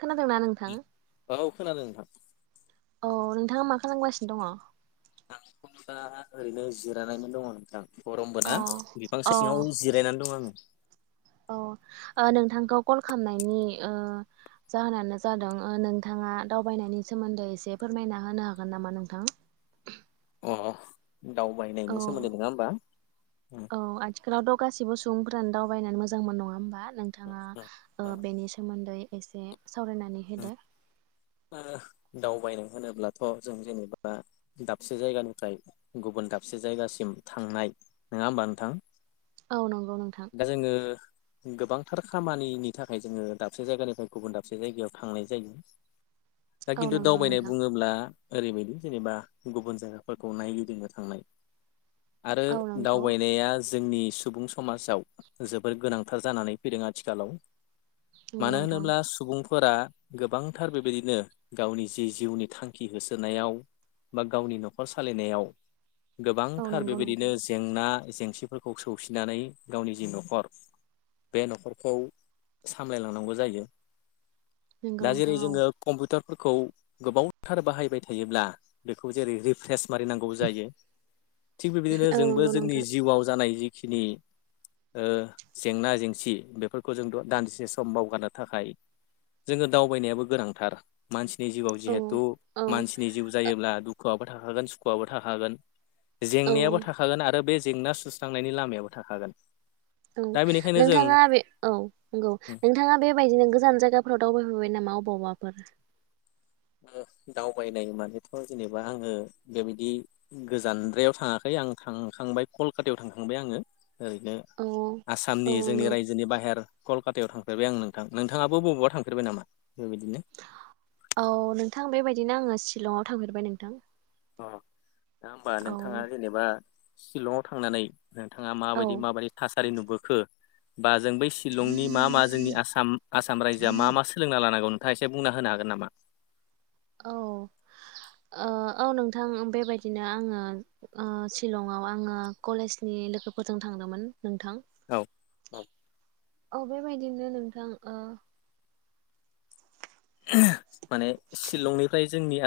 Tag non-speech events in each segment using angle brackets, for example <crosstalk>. खोनादोंना नोंथां ल औ खोनादों नोंथां। औ नोंथाङा मा खालामगासिनो दङ? आंथ' दा ओरैनो जिरायनानै दङ नोंथां। गरमबो औ ना बिफां सिङाव जिरायनानै दं आङो। अ ओ नोंथांखौ कल खालामनायनि ओ जाहोनानो जादों ओ नोंथाङा दावबायनायनि सोमोन्दै एसे फोरमायना होनो हागोन नामा नोंथां? <inaudible> अ अ औ औ आथिखालावथ' गासिबो सुबुं फोरानो दावबायनानै मोजां मोनो नङा होमबा नोंथाङा बेनि सोमोन्दै एसे सावरायनानै होदो। ओ दावबायनो होनोब्लाथ' जों जेनेबा दाबसे जायगानिफ्राय गुबुन दाबसे जायगासिम थांनाय नङा होमबा नोंथां? औ नंगौ नोंथां। दा जोङो गोबांथार खामानिनि थाखाय जोङो दाबसे जायगानिफ्राय गुबुन दाबसे जायगायाव थांनाय जायो। दा औ किन्थु नंगौ दावबायनाय नोंथां बुङोब्ला ओरैबायदि जेनेबा गुबुन जायगाफोरखौ नायगिदिंनो थांनाय। आरो औ नंगौ दावबायनाया जोंनि सुबुं समाजाव जोबोर गोनांथार जानानै फैदों आथिखालाव। नंगौ मानो नोंथां होनोब्ला सुबुंफोरा गोबांथार बेबायदि नो गावनि जि- जिउनि थांखि होसोनायाव बा गावनि न'खर सालायनायाव औ गोबांथार नंगौ बेबायदिनो नोंथां जेंना जेंसिफोरखौ सौसिनानै गावनि जि न'खर बे न'खरखौ सामलायलांनांगौ जायो। नोंगौ नोंथां औ। फोथारफोरखौ गोबावथार बाहायबाय थायोब्ला बेखौ जेरै रिफ्रेस मारिनांगौ जायो। थिग बेबायदिनो औ जोंबो नंगौ जोंनि नोंथां जिउआव जानाय जिखिनि ओ जेंना जेंसि बेफोरखौ जोंथ' दान्दिसे सम बावगारनो थाखाय जोङो दावबायनायाबो गोनां थार मानसिनि जिउआव औ जिहेथु औ मानसिनि जिउ जायोब्ला दुखुआ बो थाखागोन सुखुआबो थाखागोन औ जेंनायाबो थाखागोन आरो बे जेंना सुस्रांनायनि लामायाबो थाखागोन। ओं दा बेनिखायनो जों नोंथाङा बे औ नंगौ नोंथाङा बेबायदिनो गोजान जायगाफोराव दावबायफेरबाय नामा? बबावबाफोर? <unintelligible> दावबायनाय मानेथ' जेनेबा आङो बेबायदि गोजानद्रायाव थाङाखै। आं थांखांबाय कलकातायाव थांखांबाय आङो। ओरैनो औ आसामनि औ जोंनि नंगौ रायजोनि बाहेर कल कातायाव थांफेरबाय आं नोंथां नोंथाङाबो बबावबा थांफेरबाय नामा बेबायदिनो? औ औ नोंथां बेबायदिनो आङो शिलंआव थांफेरबाय नोंथां। अ दा होमबा औ नोंथाङा जेनेबा शिलंआव थांनानै नोंथाङा औ माबायदि माबायदि थासारि नुबोखो? बा जों बै शिलंनि मा मा जोंनि आसाम आसाम रायजोआ मा मा सोलोंना लानांगौ नों थाङा एसे बुंना होनो हागोन नामा? औ ओ औ नोंथां बेबायदिनो आङो ओ सिलंआव आङो कलेजनि लोगोफोरजों थांदोमोन नोंथां। बाव औ बेबायदिनो नोंथां ओ माने शिलंनिफ्राय जोंनि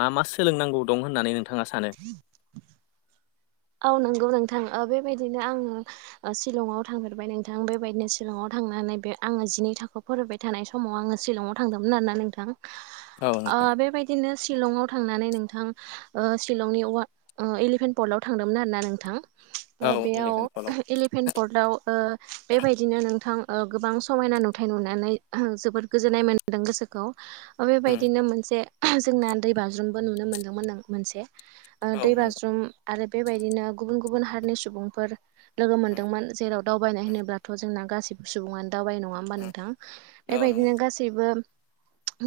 नोंथाङा सानो औ नंगौ नोंथां बेबायदिनो आं सिलंआव थांफेरबाय नोंथां बेबायदिनो सिलंआव थांनानै बे आङो जिनै थाखो फरायबाय थानाय समाव आङो सिलंआव थांदोंमोन आरोना नोंथां। औ ओ नोंथां बेबायदिनो शिलंआव थांनानै नोंथां ओ शिलंनि ओ एलिफेन्ट पर्टआव थांदोंमोन आरो ना औ नोंथां बेयाव इलेभेन फलाव इलिभेन पर्टआव बेबायदिनो नोंथां ओ गोबां समायना नुथाय नुनानै जोबोद गोजोननाय मोनदों गोसोखौ बेबायदिनो मोनसे जे जोंना दै बाज्रुमबो नुनो मोन्दोंमोन मोनसे औ नंगौ दैबाज्रुम आरो बेबायदिनो गुबुन गुबुन हारिनि सुबुंफोर लोगो औ मोन्दोंमोन जेराव दावबायनाय होनोब्लाथ' जोंना गासैबो सुबुङानो दावबाय नङा होमबा नोंथां नंगौ औ नंगौ बेबायदिनो नोंथां गासैबो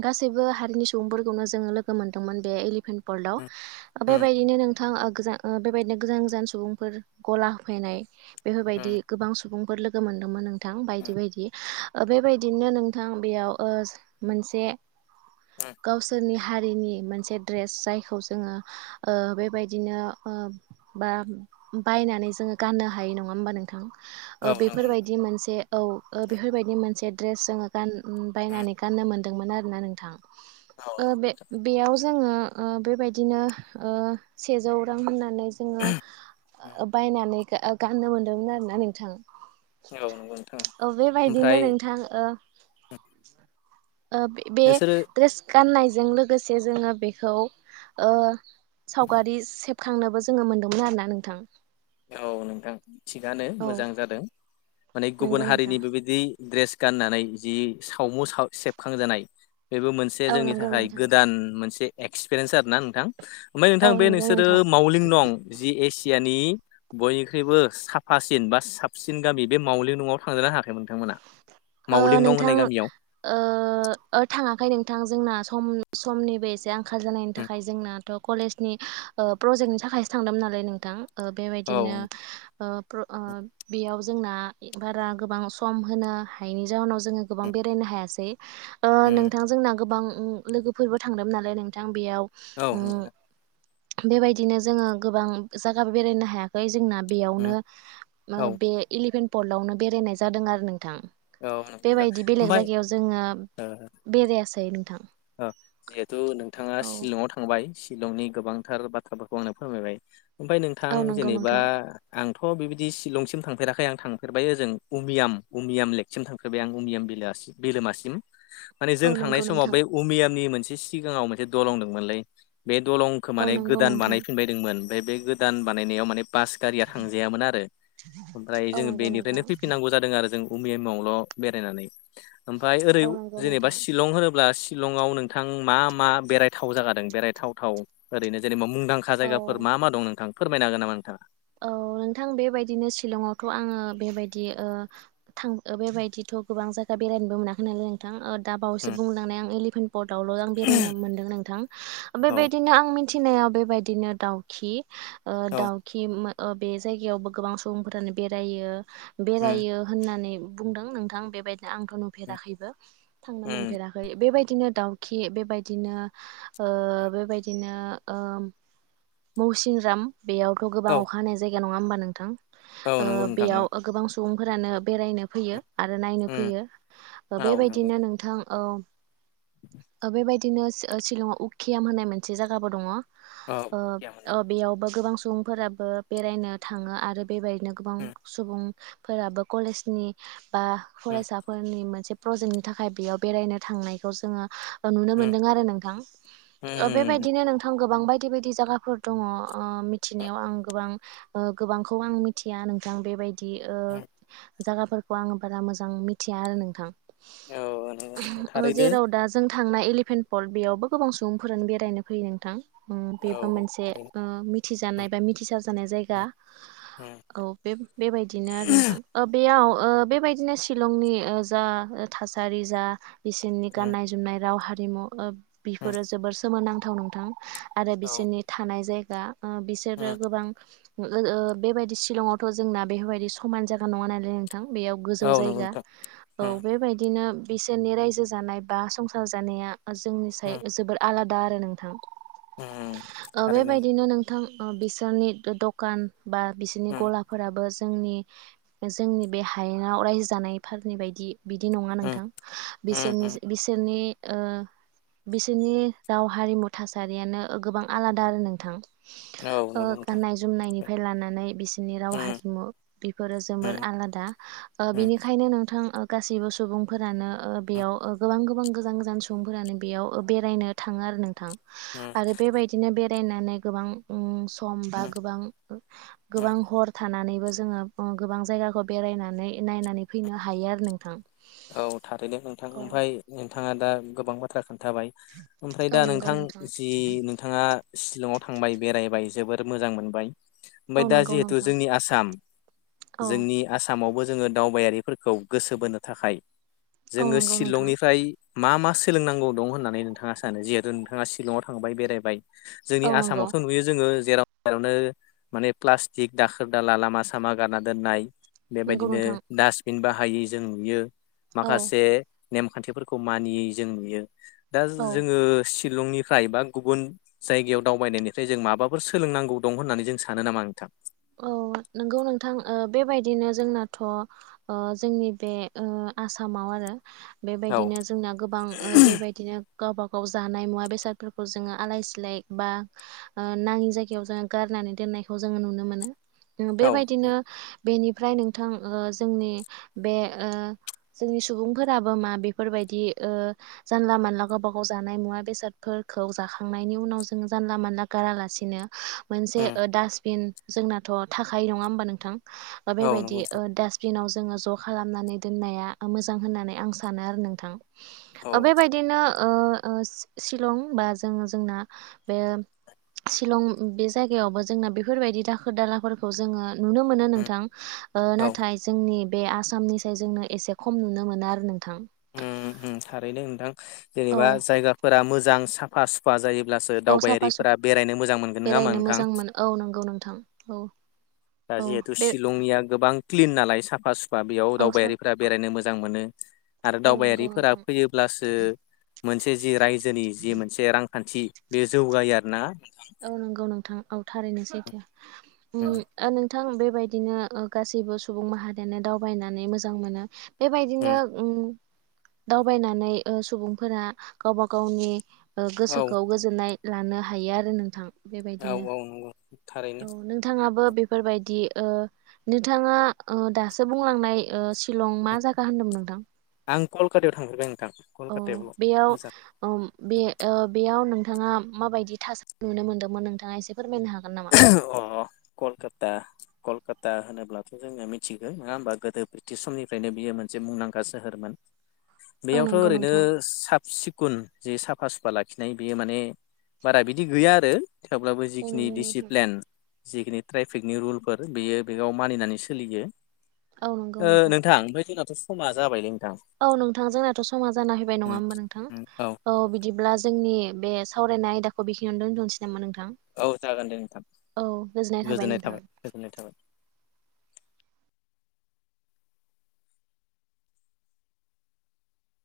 गासैबो हारिनि सुबुंफोरखौनो जोङो लोगो मोनदोंमोन बे एलिफेन्ट पर्ल्डआव बेबायदिनो नोंथां ओ गोजान ओ बेबायदिनो गोजान गोजान सुबुंफोर गला होफैनाय बेफोरबायदि गोबां सुबुंफोर लोगो मोनदोंमोन। नोंथां बायदि बायदि बेबायदिनो नोंथां बेयाव ओ मोनसे गावसोरनि हारिनि मोनसे ड्रेस जायखौ जोङो ओ बेबायदिनो ओ बा बायनानै जोङो गाननो हायो नङा होमबा नोंथां औ ओ बेफोरबायदि मोनसे औ ओ बेफोरबायदि मोनसे ड्रेस जोङो बायनानै गाननो मोनदोंमोन आरोना नोंथां ओ बे बेयाव जोङो ओ बेबायदिनो ओ सेजौ रां होननानै जोङो बायनानै गाननो मोनदोंमोन आरोना नोंथां औ नंगौ नोंथां औ ओमफ्राय बेबायदिनो नोंथां ओ बे नोंसोरो ड्रेस गाननायजों लोगोसे जोङो बेखौ ओ सावगारि सेबखांनोबो जोङो मोनदोंमोन आरोना नोंथां औ नोंथां थिगानो मोजां जादों माने गुबुन नंगौ नोंथां हारिनि बेबायदि द्रेस गाननानै जि सावमु सेबखांजानाय बेबो मोनसे औ जोंनि नंगौ थाखाय नोंथां गोदान मोनसे एक्सपिरियेन्स आरोना नोंथां ओमफ्राय औ नोंथां बे नंगौ नोंसोरो नोंथां मावलिं नं जि एसियानि बयनिख्रुइबो साफासिन बा साबसिन गामि बे मावलिंल न'आव थांदोंना थाङाखै नोंथांमोना ओ मावलिं नं नोंथां होननाय गामियाव ओ थाङाखै नोंथां जोंना सम समनिबो एसे आंखाल जानायनि उम थाखाय जोंना कलेजनि प्रजेक्टनि थाखायसो थांदोंमोन नालाय नोंथां औ बेबायदिनो उम ओ बेयाव जोंना बारा गोबां सम होनो हायैनि जााहोनाव जोङो गोबां बेरायनो हायासै ओ उम नोंथां जोंना गोबां लोगोफोरबो थांदों नालाय नोंथां बेयाव औ बेबायदिनो जोङो गोबां जायगा बेरायनो हायाखै जोंना उम बेयावनो औ बे एलिफेन्ट पर्टआवनो बेरायनाय जादों आरो नोंथां। औ नंगौ नोंथां बेबायदि बेलेग ओमफ्राय जायगायाव जोङो ओ बेरायसै जिहेथु नोंथाङा औ शिलंआव थांबाय शिलंनि गोबांथार बाथ्राफोरखौ आंनो फोरमायबाय ओमफ्राय नोंथां औ नंगौ जेनेबा नोंथां आंथ' बिबायदि शिलंसिम थांफेराखै आं थांफेरबाय ओजों उमियाम उमियाम लेकसिम थांफेरबाय आं उमियाम बिलोआसि बिलोमासिम माने जों औ थांनाय नंगौ समाव नोंथां बै अमियामनि मोनसे सिगाङाव मोनसे दलं दंमोनलै बे दलंखौ औ माने नंगौ गोदान नोंथां बानायफिनबायदोंमोन ओमफ्राय बे गोदान बानायनायाव माने बास गारिया थांजायामोन आरो ओमफ्राय औ जोंङो नंगौ नोंथां बेनिफ्रायनो फैफिननांगौ जादों आरो जों भुमियामावल' बेरायनानै ओमफफ्राय ओरै औ नंगौ जेनेबा नोंथां शिलं होनोब्ला शिलंआव नोंथां मा मा बेरायथाव जागादों बेरायथाव थाव ओरैनो जेनेबा मुंदांखा औ जायगफोर मा मा दं नोंथां फोरमायनो हागोन नामा नोंथाङा औ नोंथां बेबायदिनो शिलंआवथ' आङो बेबायदि ओ थां बेबायदिथ' गोबां जागा बेरायनोबो मोनाखै नालाय नोंथां दाबावैसो उम बुंलांनाय आं एलिपेन्ट पटआवल' आङो बेरायनो मोन्दों नोंथां औ बेबायदिनो आं मिथिनायाव बे बेबायदिनो दाउखि ओ औ दाउखि बे जायगायावबो गोबां सुबुंफोरानो बेरायो उम बेरायो होननानै बुंदों नोंथां बेबायदिनो आंथ' नुफेराखैबो थांनो उम मोनफेराखै बेबाय बिदिनो दाउखि बेबायदिनो ओ बेबायदिनो ओ मौसिनराम बेयाव गोबां औ अखा हानाय जायगा नङा होनबा नोंथां औ ओ नंगौ नोंथां बेयाव गोबां सुबुं फोरानो बेरायनो फैयो आरो नायनो उम फैयो औ नंगौ बेबायदिनो नोंथां औ बेबायदिनो शिलंआव उखियाम होननाय मोनसे जायगाबो दङ औ उखियाम ओ बेयावबो गोबां सुबुं फोराबो बेरायनो थाङो आरो बेबायदिनो गोबां उम सुबुंफोराबो कलेजनि बा उम फरायसाफोरनि मोनसे प्रजेक्टनि थाखाय बेयाव बेरायनो थांनायखौ जोङो नुनो उम मोनदों आरो नोंथां ओ उम बेबायदिनो नोंथां गोबां बायदि बायदि जायगाफोर दङ ओ मिथिनायाव आं गोबां ओ गोबांखौ आं मिथिया नोंथां बेबायदि ओ जागाफोर खौ आं बारा मोजां मिथिया आरो नोंथां औ नंगौ नोंथां ओ थारैनो जेराव दा जों थांनाय एलिफेन्ट पल बेयावबो गोबां सुबुंफोरानो बेरायनो फैयो नोंथां ओम बेबो औ मोनसे थारैनो मिथिजानाय बा मिथिसार जानाय जायगा उम औ बे बेबायदिनो आरो नोंथां ओ बेयाव ओ बेबायदिनो शिलंनि ओ जा थासारि जा बिसोरनि गाननाय जोमनाय राव हारिमु ओ उम उम बिफोरो जोबोर सोमोनांथाव नङा नोंथां आरो औ बिसोरनि थानाय जायगा ओ बिसोरो उम गोबां ओ बेबायदि शिलंआवथ' जोंना बेफोरबायदि समान जायागा नङा नालाय नोंथां बेयाव गोजौ औ नंगौ जायगा नोंथां औ उम बेबायदिनो बिसोरनि रायजो जानाय बा संसार जानाया जोंनि साय उम जोबोर आलादा आरो नोंथां उम थारैनो बेबायदिनो नों थां बिसोरनि दखान बा बिसोरनि उम गलाफोराबो जोंनि जोंनि बे हायेनाव रायजो जानायफोरनि बायदि बिदि नङा उम नोंथां उम बिसोरनि उम बिसोरनि ओ बिसोरनि राव हारिमु थासारियानो गोबां आलादा आरो नोंथां औ नंगौ नोंथां जुमनायनिफ्राय लानानै बिसोरनि राव उम हारिमु बेफोरो जोबोर उम आलादा ओ उम बिनिखायनो नोंथां गासिबो सुबुंफोरानो ओ बेयाव गोबां गोबां गोजान गोजान सुबुंफोरानो बेयाव बे बेरायनो थाङो आरो नोंथां उम आरो बेबायदिनो बेरायनानै गोबां ओ सम बा उम गोबां गोबां उम हर थानानैबो जोङो गोबां जाया खौ बेरायनानै नायनानै फैनो हायो आरो नोंथां औ थारैनो नोंथां औ ओमफ्राय नोंथाङा दा गोबां बाथ्रा खोन थाबाय ओमफ्राय दा औ नंगौ नोंथां जि नोंथाङा शिलंआव थांबाय बेरायबाय जोबोर मोजां मोनबाय ओमफ्राय औ दा नंगौ जिहेथु नोंथां जोंनि आसाम औ जोंनि आसामावबो जोङो दावबायारिफोरखौ गोसो बोनो थाखाय औ जोङो नंगौ नोंथां शिलंनिफ्राय मा मा सोलोंनांगौ दं होननानै नोंथाङा सानो जिहेथु नोंथाङा शिलंआव थांबाय बेरायबाय जोंनि औ नंगौ आसामावथ' नुयो जोङो जेराव मेरावनो माने प्लास्टिक दाखोर दाला लामा सामा गारना दोननाय नंगौ बेबायदिनो नोंथां डास्टबिन बाहायै जों नुयो औ माखासे नेमखान्थिफोरखौ मानियै जों नुयो दा औ जोङो शिलंनिफ्राय बा गुबुन जायगायाव दावबायनायनिफ्राय जों माबाफोर सोलोंनांगौ दं होननानै जों सानो नामा नोंथां औ नोंगौ नोंथां बेबायदिनो जोंनाथ' जोंनि बे ओ आसामाव आरो औ बेबायदिनो जोंना गोबां बेबायदिनो गावबा गाव जानाय मुवा बेसादफोरखौ जोङो आलाय सिलाय बा ओ नाङि जायगायाव जोङो नानै दनायखौ जों नुनो मोनो औ बेबायदिनो बेनिफ्राय नोंथां ओ जोंनि बे ओ जोंनि सुबुंफोराबो मा बेफोरबायदि ओ जानला मानला गावबा गाव जानाय मुवा बेसादफोर जाखांनायनि उनाव जों जानला मानला गारालासिनो मोनसे उम ओ डास्टबिन जोंनाथ' थाखायो नङा होमबा नोंथां ओ औ नंगौ बेबायदि नोंथां ओ दासबिनाव जोङो ज' खालामनानै दोननाया मोजां होननानै आं सानो आरो नोंथां ओ बेबायदिनो ओ ओ सिलं बा जों-जोंना बे शिलं बे जायगायावबो जोंना बेफोरबायदि दा खोदालाफोरखौ जोङो नुनो मोनो उम नोंथां ओ औ नाथाय जोंनि बे आसामनिसाय जोंनो एसे खम नुनो मोनो आरो नोंथां उम उम थारैनो नोंथां औ जेनेबा जायगाफोरा मोजां साफा सुफा जायो ब्लासो औ साफा दावबायारिफोरा सुफा बेरायनो मोजां मोनगोन नोङा होमबा बेरायनो नोंथां मोजां मोनो औ नंगौ नोंथां औ दा औ जिहेथु बे शिलंनिया गोबां क्लिन नालाय साफा सुफा बेयाव औ सा दावबायारिफोरा बेरायनो मोजां मोनो आरो औ नंगौ दावबायारिफोरा नोंथां फैयोब्लासो मोनसे जि रायजोनि जि मोनसे रां खान्थि बे जौगायो आरो ना औ नंगौ नोंथां औ थारैनो सैथो उम ओ नोंथां बेबायदिनो गासैबो सुबुं माहारियानो दावबायनानै मोजां मोनो बेबायदिनो उम दावबायनानै ओ सुबुंफोरा गावबा गावनि ओ औ गोसोखौ गोजोननाय लानो हायो आरो नोंथां औ बेबायदिनो औ नंगौ थारैनो औ नोंथाङाबो बेफोरबायदि ओ नोंथाङा ओ दासो बुंलांनाय ओ शिलं मा जागा होनदोंमोन नोंथां आं कलकाटायाव थांफेरबाय ओं अ बेयाव ओम बे ओ बेआव नों थाङा माबायदि थासारि नुनो मोनदोंमोन नोंथाङा एसे फोरमायनो हा <unintelligible> अ कलकात ता कलकाता होनोब्लाथ' जोङो मिथिगो नोङा होमबा गोदो ब्रिटिस समनिफ्रायनो बियो मोनसे मुंदां गा सोहोरमोन औ बेयावथ' नंगौ ओरैनो नोंथां साबसिख खुन जे साफा सुफा लाखिनाय बेयो माने बारा बिदि गैया आरो थेवब्लाबो औ जिखिनि नंगौ नोंथां। डिसिप प्लेन जिखिनि ट्रायफिकनि रुलफोर बेयो बेयाव मानिनानै सोलियो औ नंगौ ओ नोंथां ओमफ्राय जोंनाथ' समा जाबायलै नोंथां औ नोंथां जोंनाथ' समा जाना फैबाय नङा उम होमबा नोंथां औ बिदिब्ला जोंनि बे सावरायनाय आयदाखौ बेखिनियावनो दोनथनोसै नामा नोंथां औ जागोन दे नोंथां थां औ गोजोननाय थाबाय नोंथां